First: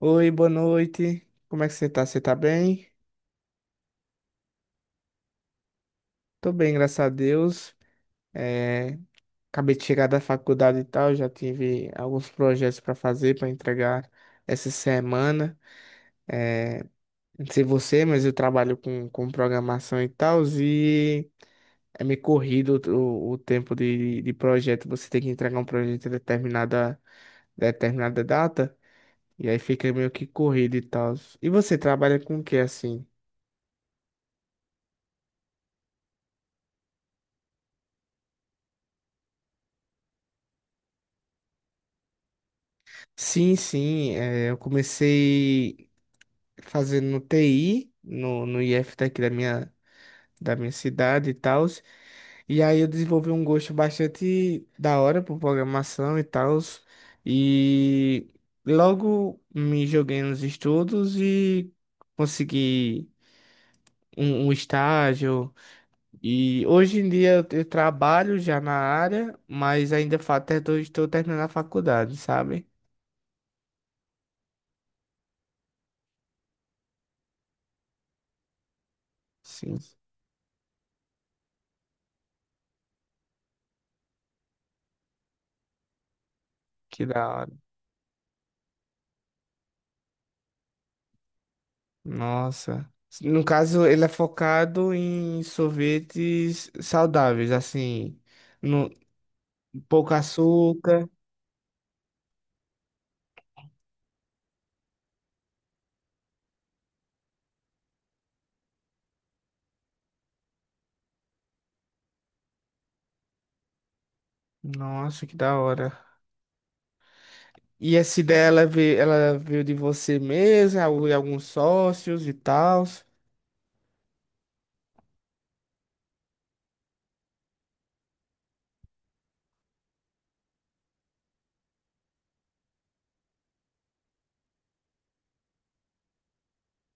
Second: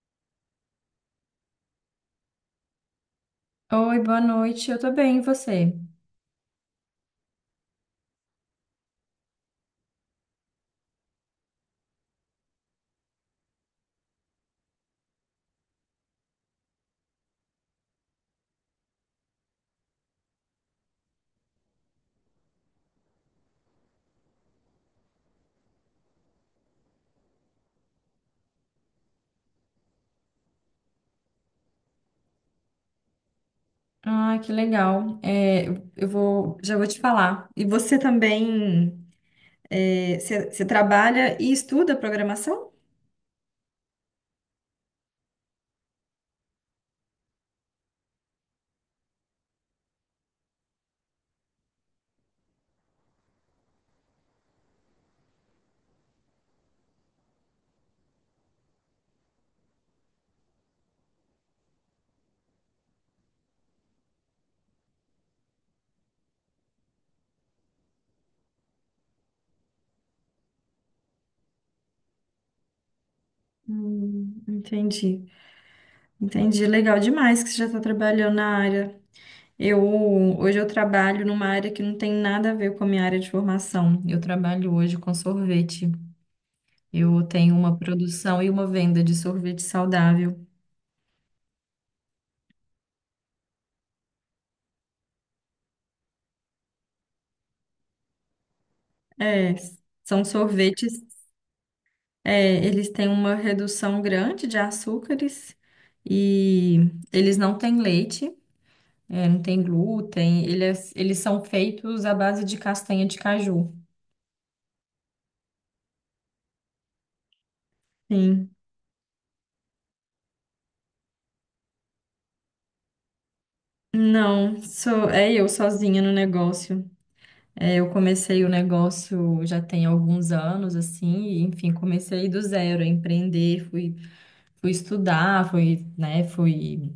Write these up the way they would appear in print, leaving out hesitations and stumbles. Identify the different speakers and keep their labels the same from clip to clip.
Speaker 1: Oi, boa noite. Como é que você tá? Você tá bem?
Speaker 2: Oi, boa noite. Eu tô bem, e você?
Speaker 1: Tô bem, graças a Deus. É, acabei de chegar da faculdade e tal, já tive alguns projetos para fazer, para entregar essa semana. É, não sei você, mas eu trabalho com programação e tal, e é meio corrido o tempo de projeto. Você tem que entregar um projeto em determinada data, e aí fica meio que corrido e tal. E você trabalha com o que assim?
Speaker 2: Ah, que legal. Eu vou, já vou te falar. E você também, você trabalha e estuda programação?
Speaker 1: Sim, sim, eu comecei fazendo TI no IF daqui da da minha cidade e tal, e aí eu desenvolvi um gosto bastante da hora por programação e tal, e logo me joguei nos estudos e consegui um estágio, e hoje em dia eu trabalho já na área, mas ainda estou terminando a faculdade, sabe?
Speaker 2: Entendi, entendi. Legal demais que você já está trabalhando na área.
Speaker 1: Sim,
Speaker 2: Eu Hoje eu trabalho numa área que não tem nada a ver com a minha área de formação. Eu trabalho hoje com sorvete.
Speaker 1: que
Speaker 2: Eu
Speaker 1: da hora.
Speaker 2: tenho uma produção e uma venda de sorvete saudável.
Speaker 1: Nossa. No caso, ele é focado em sorvetes saudáveis, assim, no
Speaker 2: É,
Speaker 1: pouco
Speaker 2: são sorvetes.
Speaker 1: açúcar.
Speaker 2: É, eles têm uma redução grande de açúcares e eles não têm leite, é, não tem glúten, eles são feitos à base de castanha de caju.
Speaker 1: Nossa, que da hora. E essa ideia
Speaker 2: Sim.
Speaker 1: ela veio de você mesmo, é é alguns sócios e tal.
Speaker 2: Não, sou, é eu sozinha no negócio. É, eu comecei o negócio já tem alguns anos, assim, e, enfim, comecei do zero a empreender, fui, fui estudar, fui, né, fui,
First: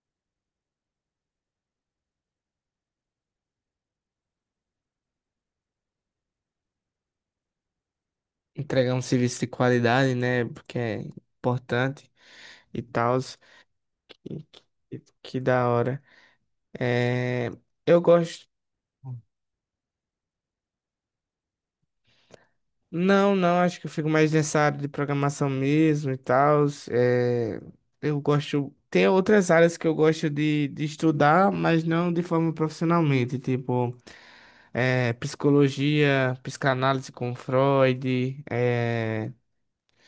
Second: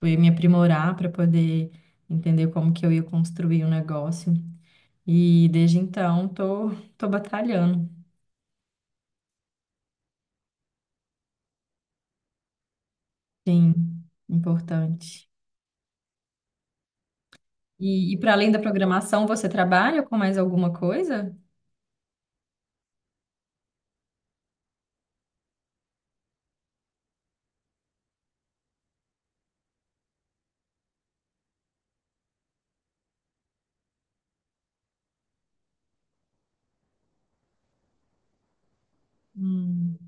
Speaker 2: fui me aprimorar para poder entender como que eu ia construir o negócio. E desde então tô, tô batalhando.
Speaker 1: Entregar um serviço de qualidade, né? Porque é importante e tal.
Speaker 2: Sim,
Speaker 1: Que,
Speaker 2: importante.
Speaker 1: que da hora. É, eu
Speaker 2: E para
Speaker 1: gosto.
Speaker 2: além da programação, você trabalha com mais alguma coisa?
Speaker 1: Não, não, acho que eu fico mais nessa área de programação mesmo e tal. É, eu gosto. Tem outras áreas que eu gosto de estudar, mas não de forma profissionalmente, tipo é, psicologia, psicanálise com Freud, é,
Speaker 2: Hum,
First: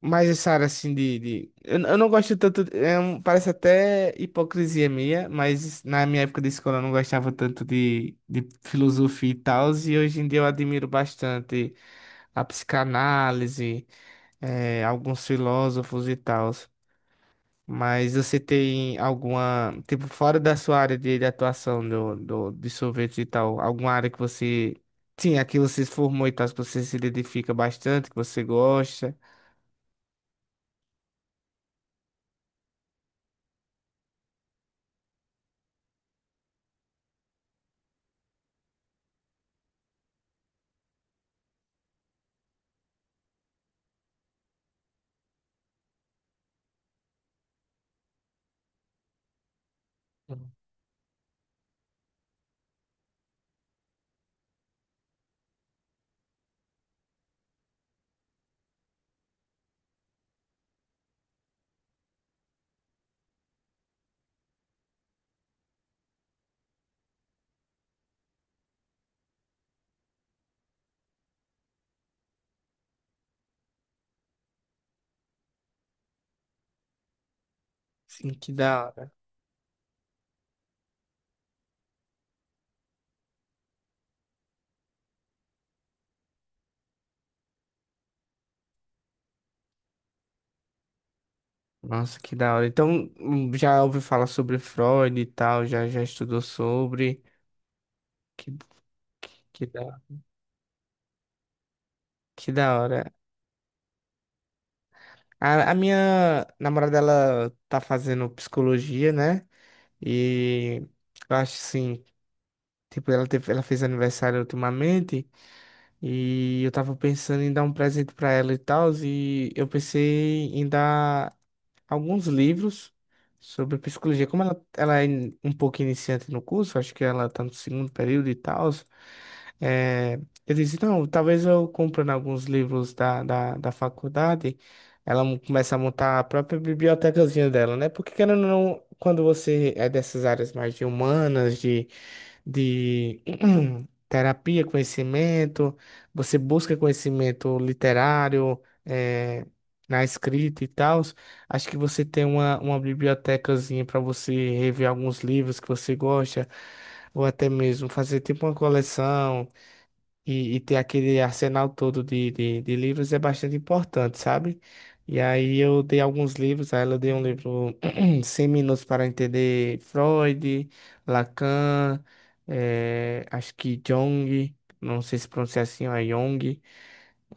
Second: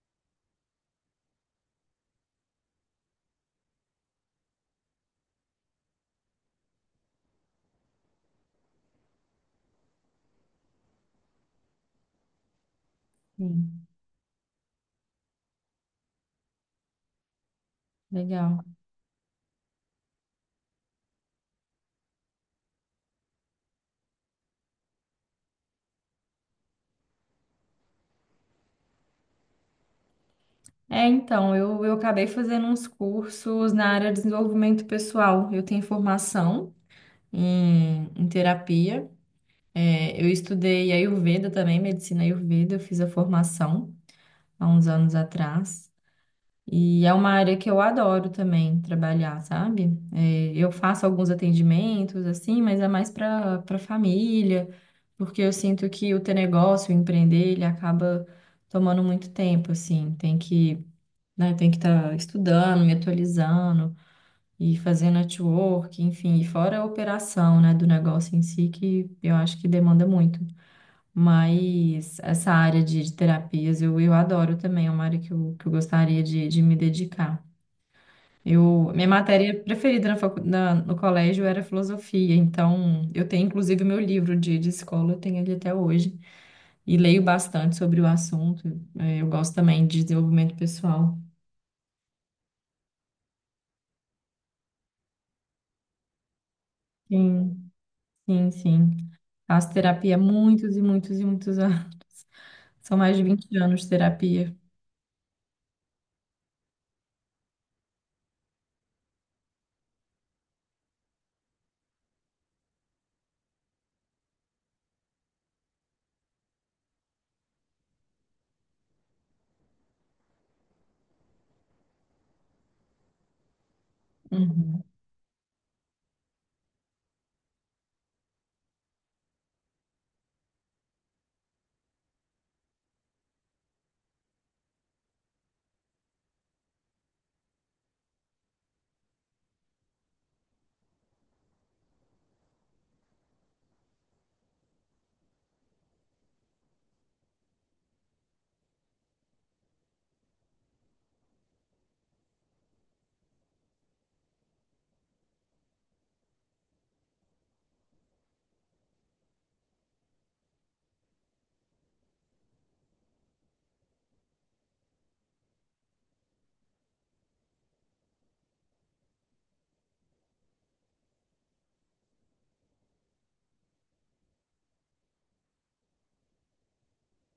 Speaker 1: mais essa área assim eu não gosto tanto. Parece até hipocrisia minha, mas na minha época de escola eu não gostava tanto de filosofia e tal, e hoje em dia eu admiro bastante a
Speaker 2: sim,
Speaker 1: psicanálise. É, alguns filósofos e tal. Mas você
Speaker 2: legal.
Speaker 1: tem alguma, tipo, fora da sua área de atuação de sorvetes e tal, alguma área que você, sim, aqui você se formou e tal, que você se identifica bastante, que você gosta?
Speaker 2: É, então, eu acabei fazendo uns cursos na área de desenvolvimento pessoal. Eu tenho formação em terapia. É, eu estudei Ayurveda também, medicina Ayurveda, eu fiz a formação há uns anos atrás. E é uma área que eu adoro também trabalhar, sabe? É, eu faço alguns atendimentos, assim, mas é mais para família, porque eu sinto que o ter negócio, o empreender, ele acaba tomando muito tempo, assim. Tem que, né, tem que estar estudando, me atualizando e fazendo network, enfim, e fora a operação, né, do negócio em si, que eu acho que demanda muito. Mas essa área de terapias eu adoro também, é uma área que que eu gostaria de me dedicar.
Speaker 1: Sim, que da
Speaker 2: Eu, minha
Speaker 1: hora.
Speaker 2: matéria preferida no colégio era filosofia, então eu tenho inclusive o meu livro de escola, eu tenho ele até hoje, e leio bastante sobre o assunto. Eu gosto também de desenvolvimento pessoal.
Speaker 1: Nossa, que da hora. Então, já ouviu falar sobre Freud e tal, já, já estudou sobre.
Speaker 2: Sim,
Speaker 1: Que,
Speaker 2: sim.
Speaker 1: que
Speaker 2: Faço
Speaker 1: da,
Speaker 2: terapia há muitos e muitos e muitos anos.
Speaker 1: que da
Speaker 2: São
Speaker 1: hora.
Speaker 2: mais de vinte anos de terapia.
Speaker 1: A minha namorada, ela tá fazendo psicologia, né? E eu acho assim. Tipo, ela teve, ela fez aniversário ultimamente e eu tava pensando em dar um presente pra ela e tal, e eu pensei em dar alguns livros sobre psicologia. Como
Speaker 2: Uhum.
Speaker 1: ela é um pouco iniciante no curso, acho que ela tá no segundo período e tal, é, eu disse, não, talvez eu comprando alguns livros da faculdade, ela começa a montar a própria bibliotecazinha dela, né? Porque querendo ou não, quando você é dessas áreas mais de humanas, de terapia, conhecimento, você busca conhecimento literário, é, na escrita e tal, acho que você tem uma bibliotecazinha para você rever alguns livros que você gosta, ou até mesmo fazer tipo uma coleção e ter aquele arsenal todo de livros é bastante importante, sabe? E aí eu dei alguns livros, a ela deu um livro 100 minutos para entender Freud, Lacan, eh, acho que Jung, não sei se pronuncia assim, ou é Jung,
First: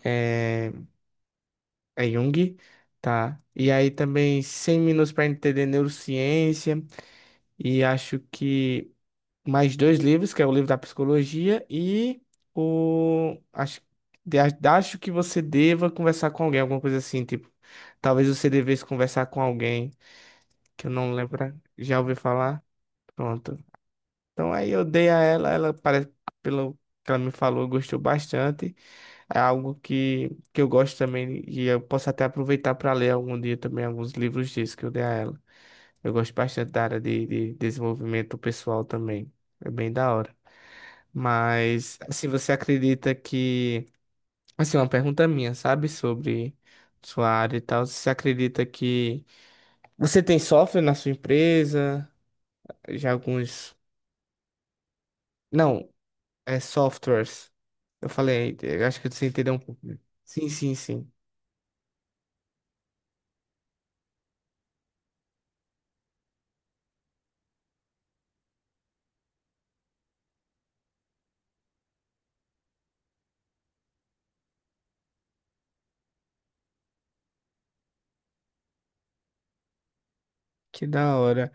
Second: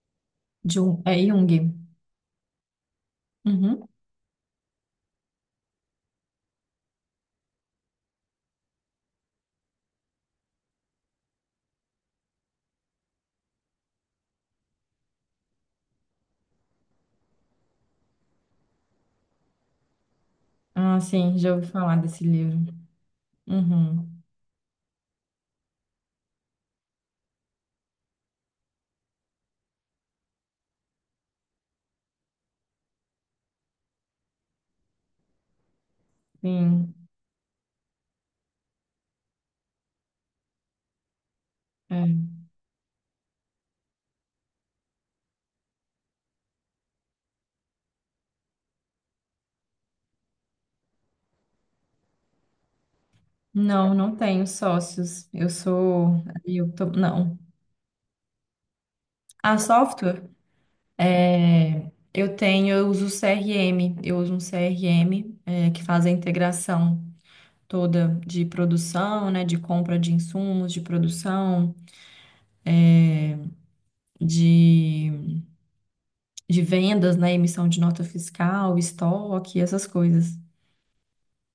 Speaker 1: é,
Speaker 2: Jung, é Jung.
Speaker 1: é Jung, tá? E
Speaker 2: Uhum.
Speaker 1: aí também 100 minutos para entender neurociência, e acho que mais dois livros, que é o livro da psicologia e o acho, de- acho que você deva conversar com alguém, alguma coisa assim, tipo, talvez você devesse conversar com alguém, que eu
Speaker 2: Ah,
Speaker 1: não
Speaker 2: sim,
Speaker 1: lembro,
Speaker 2: já ouvi falar
Speaker 1: já ouvi
Speaker 2: desse
Speaker 1: falar.
Speaker 2: livro.
Speaker 1: Pronto.
Speaker 2: Uhum.
Speaker 1: Então aí eu dei a ela, ela parece pelo que ela me falou, gostou bastante. É algo que eu gosto também e eu posso até aproveitar para ler algum dia também alguns livros disso que eu dei a ela. Eu gosto bastante da
Speaker 2: Sim.
Speaker 1: área de desenvolvimento pessoal também. É bem da hora. Mas,
Speaker 2: É.
Speaker 1: assim, você acredita que. Assim, uma pergunta minha, sabe? Sobre sua área e tal. Você acredita que. Você tem software na sua empresa? Já alguns.
Speaker 2: Não, não tenho sócios. Eu
Speaker 1: Não,
Speaker 2: sou.
Speaker 1: é
Speaker 2: Eu tô... Não.
Speaker 1: softwares. Eu falei, eu acho que você entendeu
Speaker 2: A
Speaker 1: um pouco.
Speaker 2: software,
Speaker 1: Sim, sim, sim.
Speaker 2: é, eu tenho, eu uso CRM, eu uso um CRM, é, que faz a integração toda de produção, né, de compra de insumos, de produção, de, de vendas, né, emissão de nota fiscal, estoque, essas coisas.
Speaker 1: Que da hora.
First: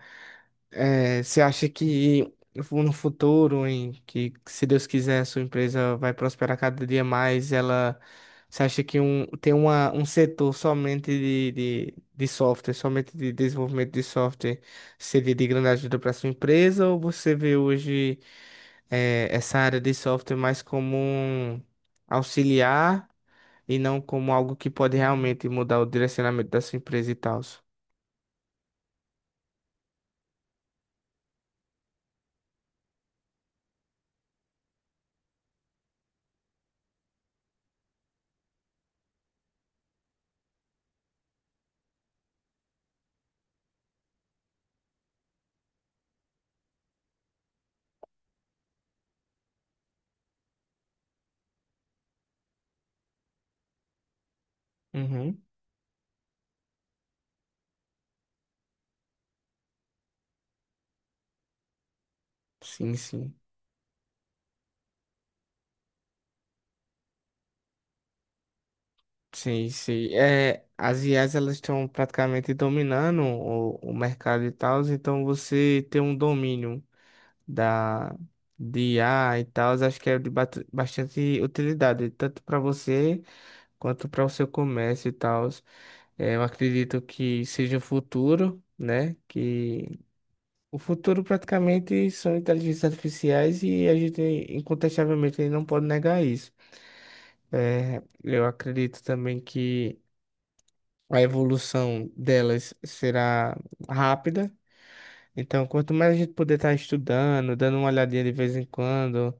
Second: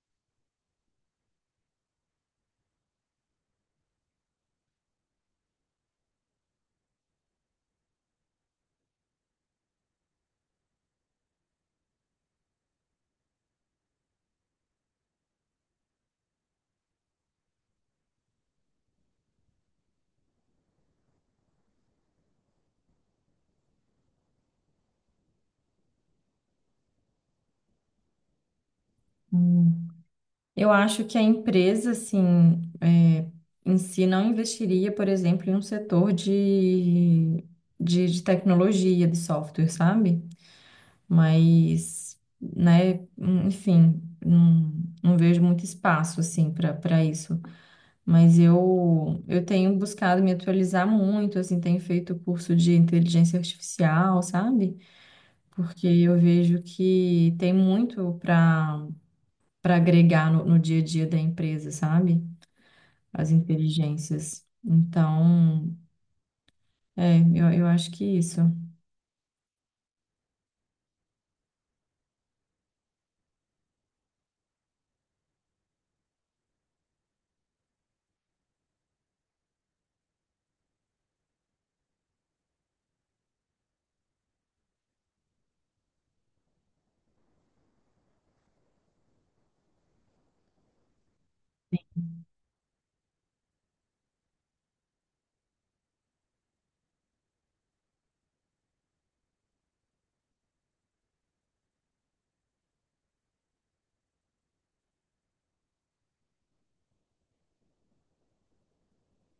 Speaker 1: É, você acha que no futuro, em que se Deus quiser, a sua empresa vai prosperar cada dia mais, ela, você acha que um, tem uma, um setor somente de software, somente de desenvolvimento de software, seria de grande ajuda para sua empresa, ou você vê hoje é, essa área de software mais como um auxiliar e não como algo que pode realmente mudar o direcionamento da sua empresa e tal?
Speaker 2: Hum. Eu acho que a empresa, assim, é, em si não investiria, por exemplo, em um setor de, de tecnologia, de software, sabe? Mas, né, enfim, não, não vejo muito espaço assim para isso. Mas eu tenho buscado me atualizar muito, assim, tenho feito curso de inteligência artificial, sabe?
Speaker 1: Uhum.
Speaker 2: Porque eu vejo que tem muito para agregar no dia a dia da empresa, sabe?
Speaker 1: Sim,
Speaker 2: As
Speaker 1: sim.
Speaker 2: inteligências. Então, é, eu acho que isso.
Speaker 1: Sim, sim. É, as IAs elas estão praticamente dominando o mercado e tal, então você ter um domínio da de I a e tal, acho que é de bastante utilidade, tanto para você quanto para o seu comércio e tal. É, eu acredito que seja o futuro, né? Que o futuro praticamente são inteligências artificiais e a gente incontestavelmente não pode negar isso. É, eu acredito também que a evolução delas será rápida. Então, quanto mais a gente puder estar estudando, dando uma olhadinha de vez em quando,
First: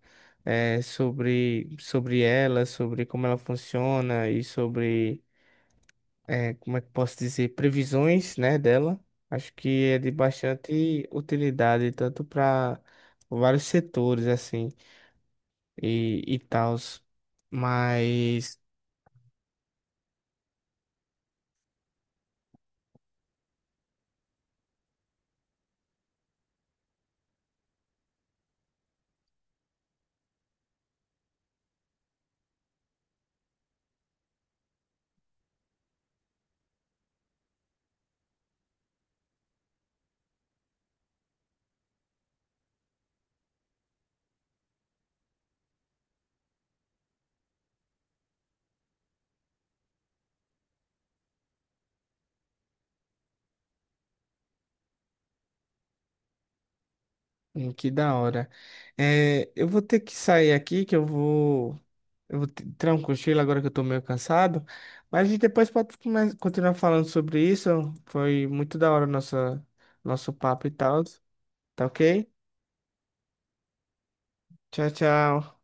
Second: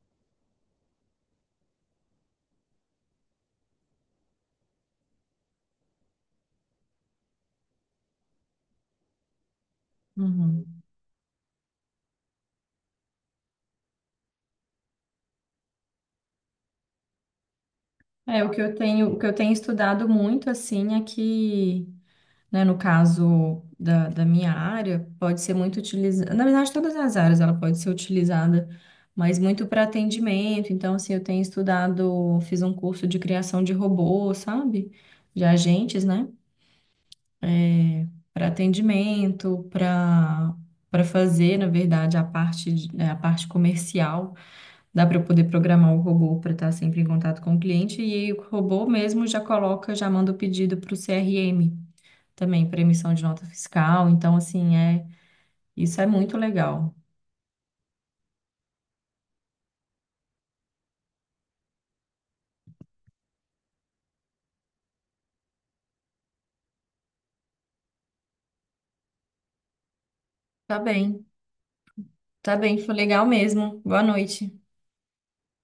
Speaker 1: eh, sobre, sobre ela, sobre como ela funciona e sobre, eh, como é que posso dizer, previsões, né, dela, acho que é de
Speaker 2: Uhum.
Speaker 1: bastante utilidade, tanto para vários setores, assim, e tal.
Speaker 2: É, o
Speaker 1: Mas.
Speaker 2: que eu tenho, o que eu tenho estudado muito, assim, é que né, no caso da minha área, pode ser muito utilizada. Na verdade, todas as áreas ela pode ser utilizada, mas muito para atendimento. Então, assim, eu tenho estudado, fiz um curso de criação de robô, sabe? De agentes, né? Para atendimento, para fazer, na verdade, a parte, de- né, a parte comercial. Dá para eu poder programar o robô para estar sempre em contato com o cliente e aí o robô mesmo já coloca, já manda o pedido para o CRM também para emissão de nota fiscal. Então, assim, é, isso é muito legal.
Speaker 1: Que da hora. É, eu vou ter que sair aqui, que eu vou. Eu vou tirar um cochilo agora que eu tô meio cansado. Mas a gente depois pode continuar falando sobre isso. Foi muito da hora nossa, nosso papo e
Speaker 2: Tá
Speaker 1: tal.
Speaker 2: bem,
Speaker 1: Tá ok?
Speaker 2: tá bem, foi legal mesmo. Boa noite.
Speaker 1: Tchau, tchau.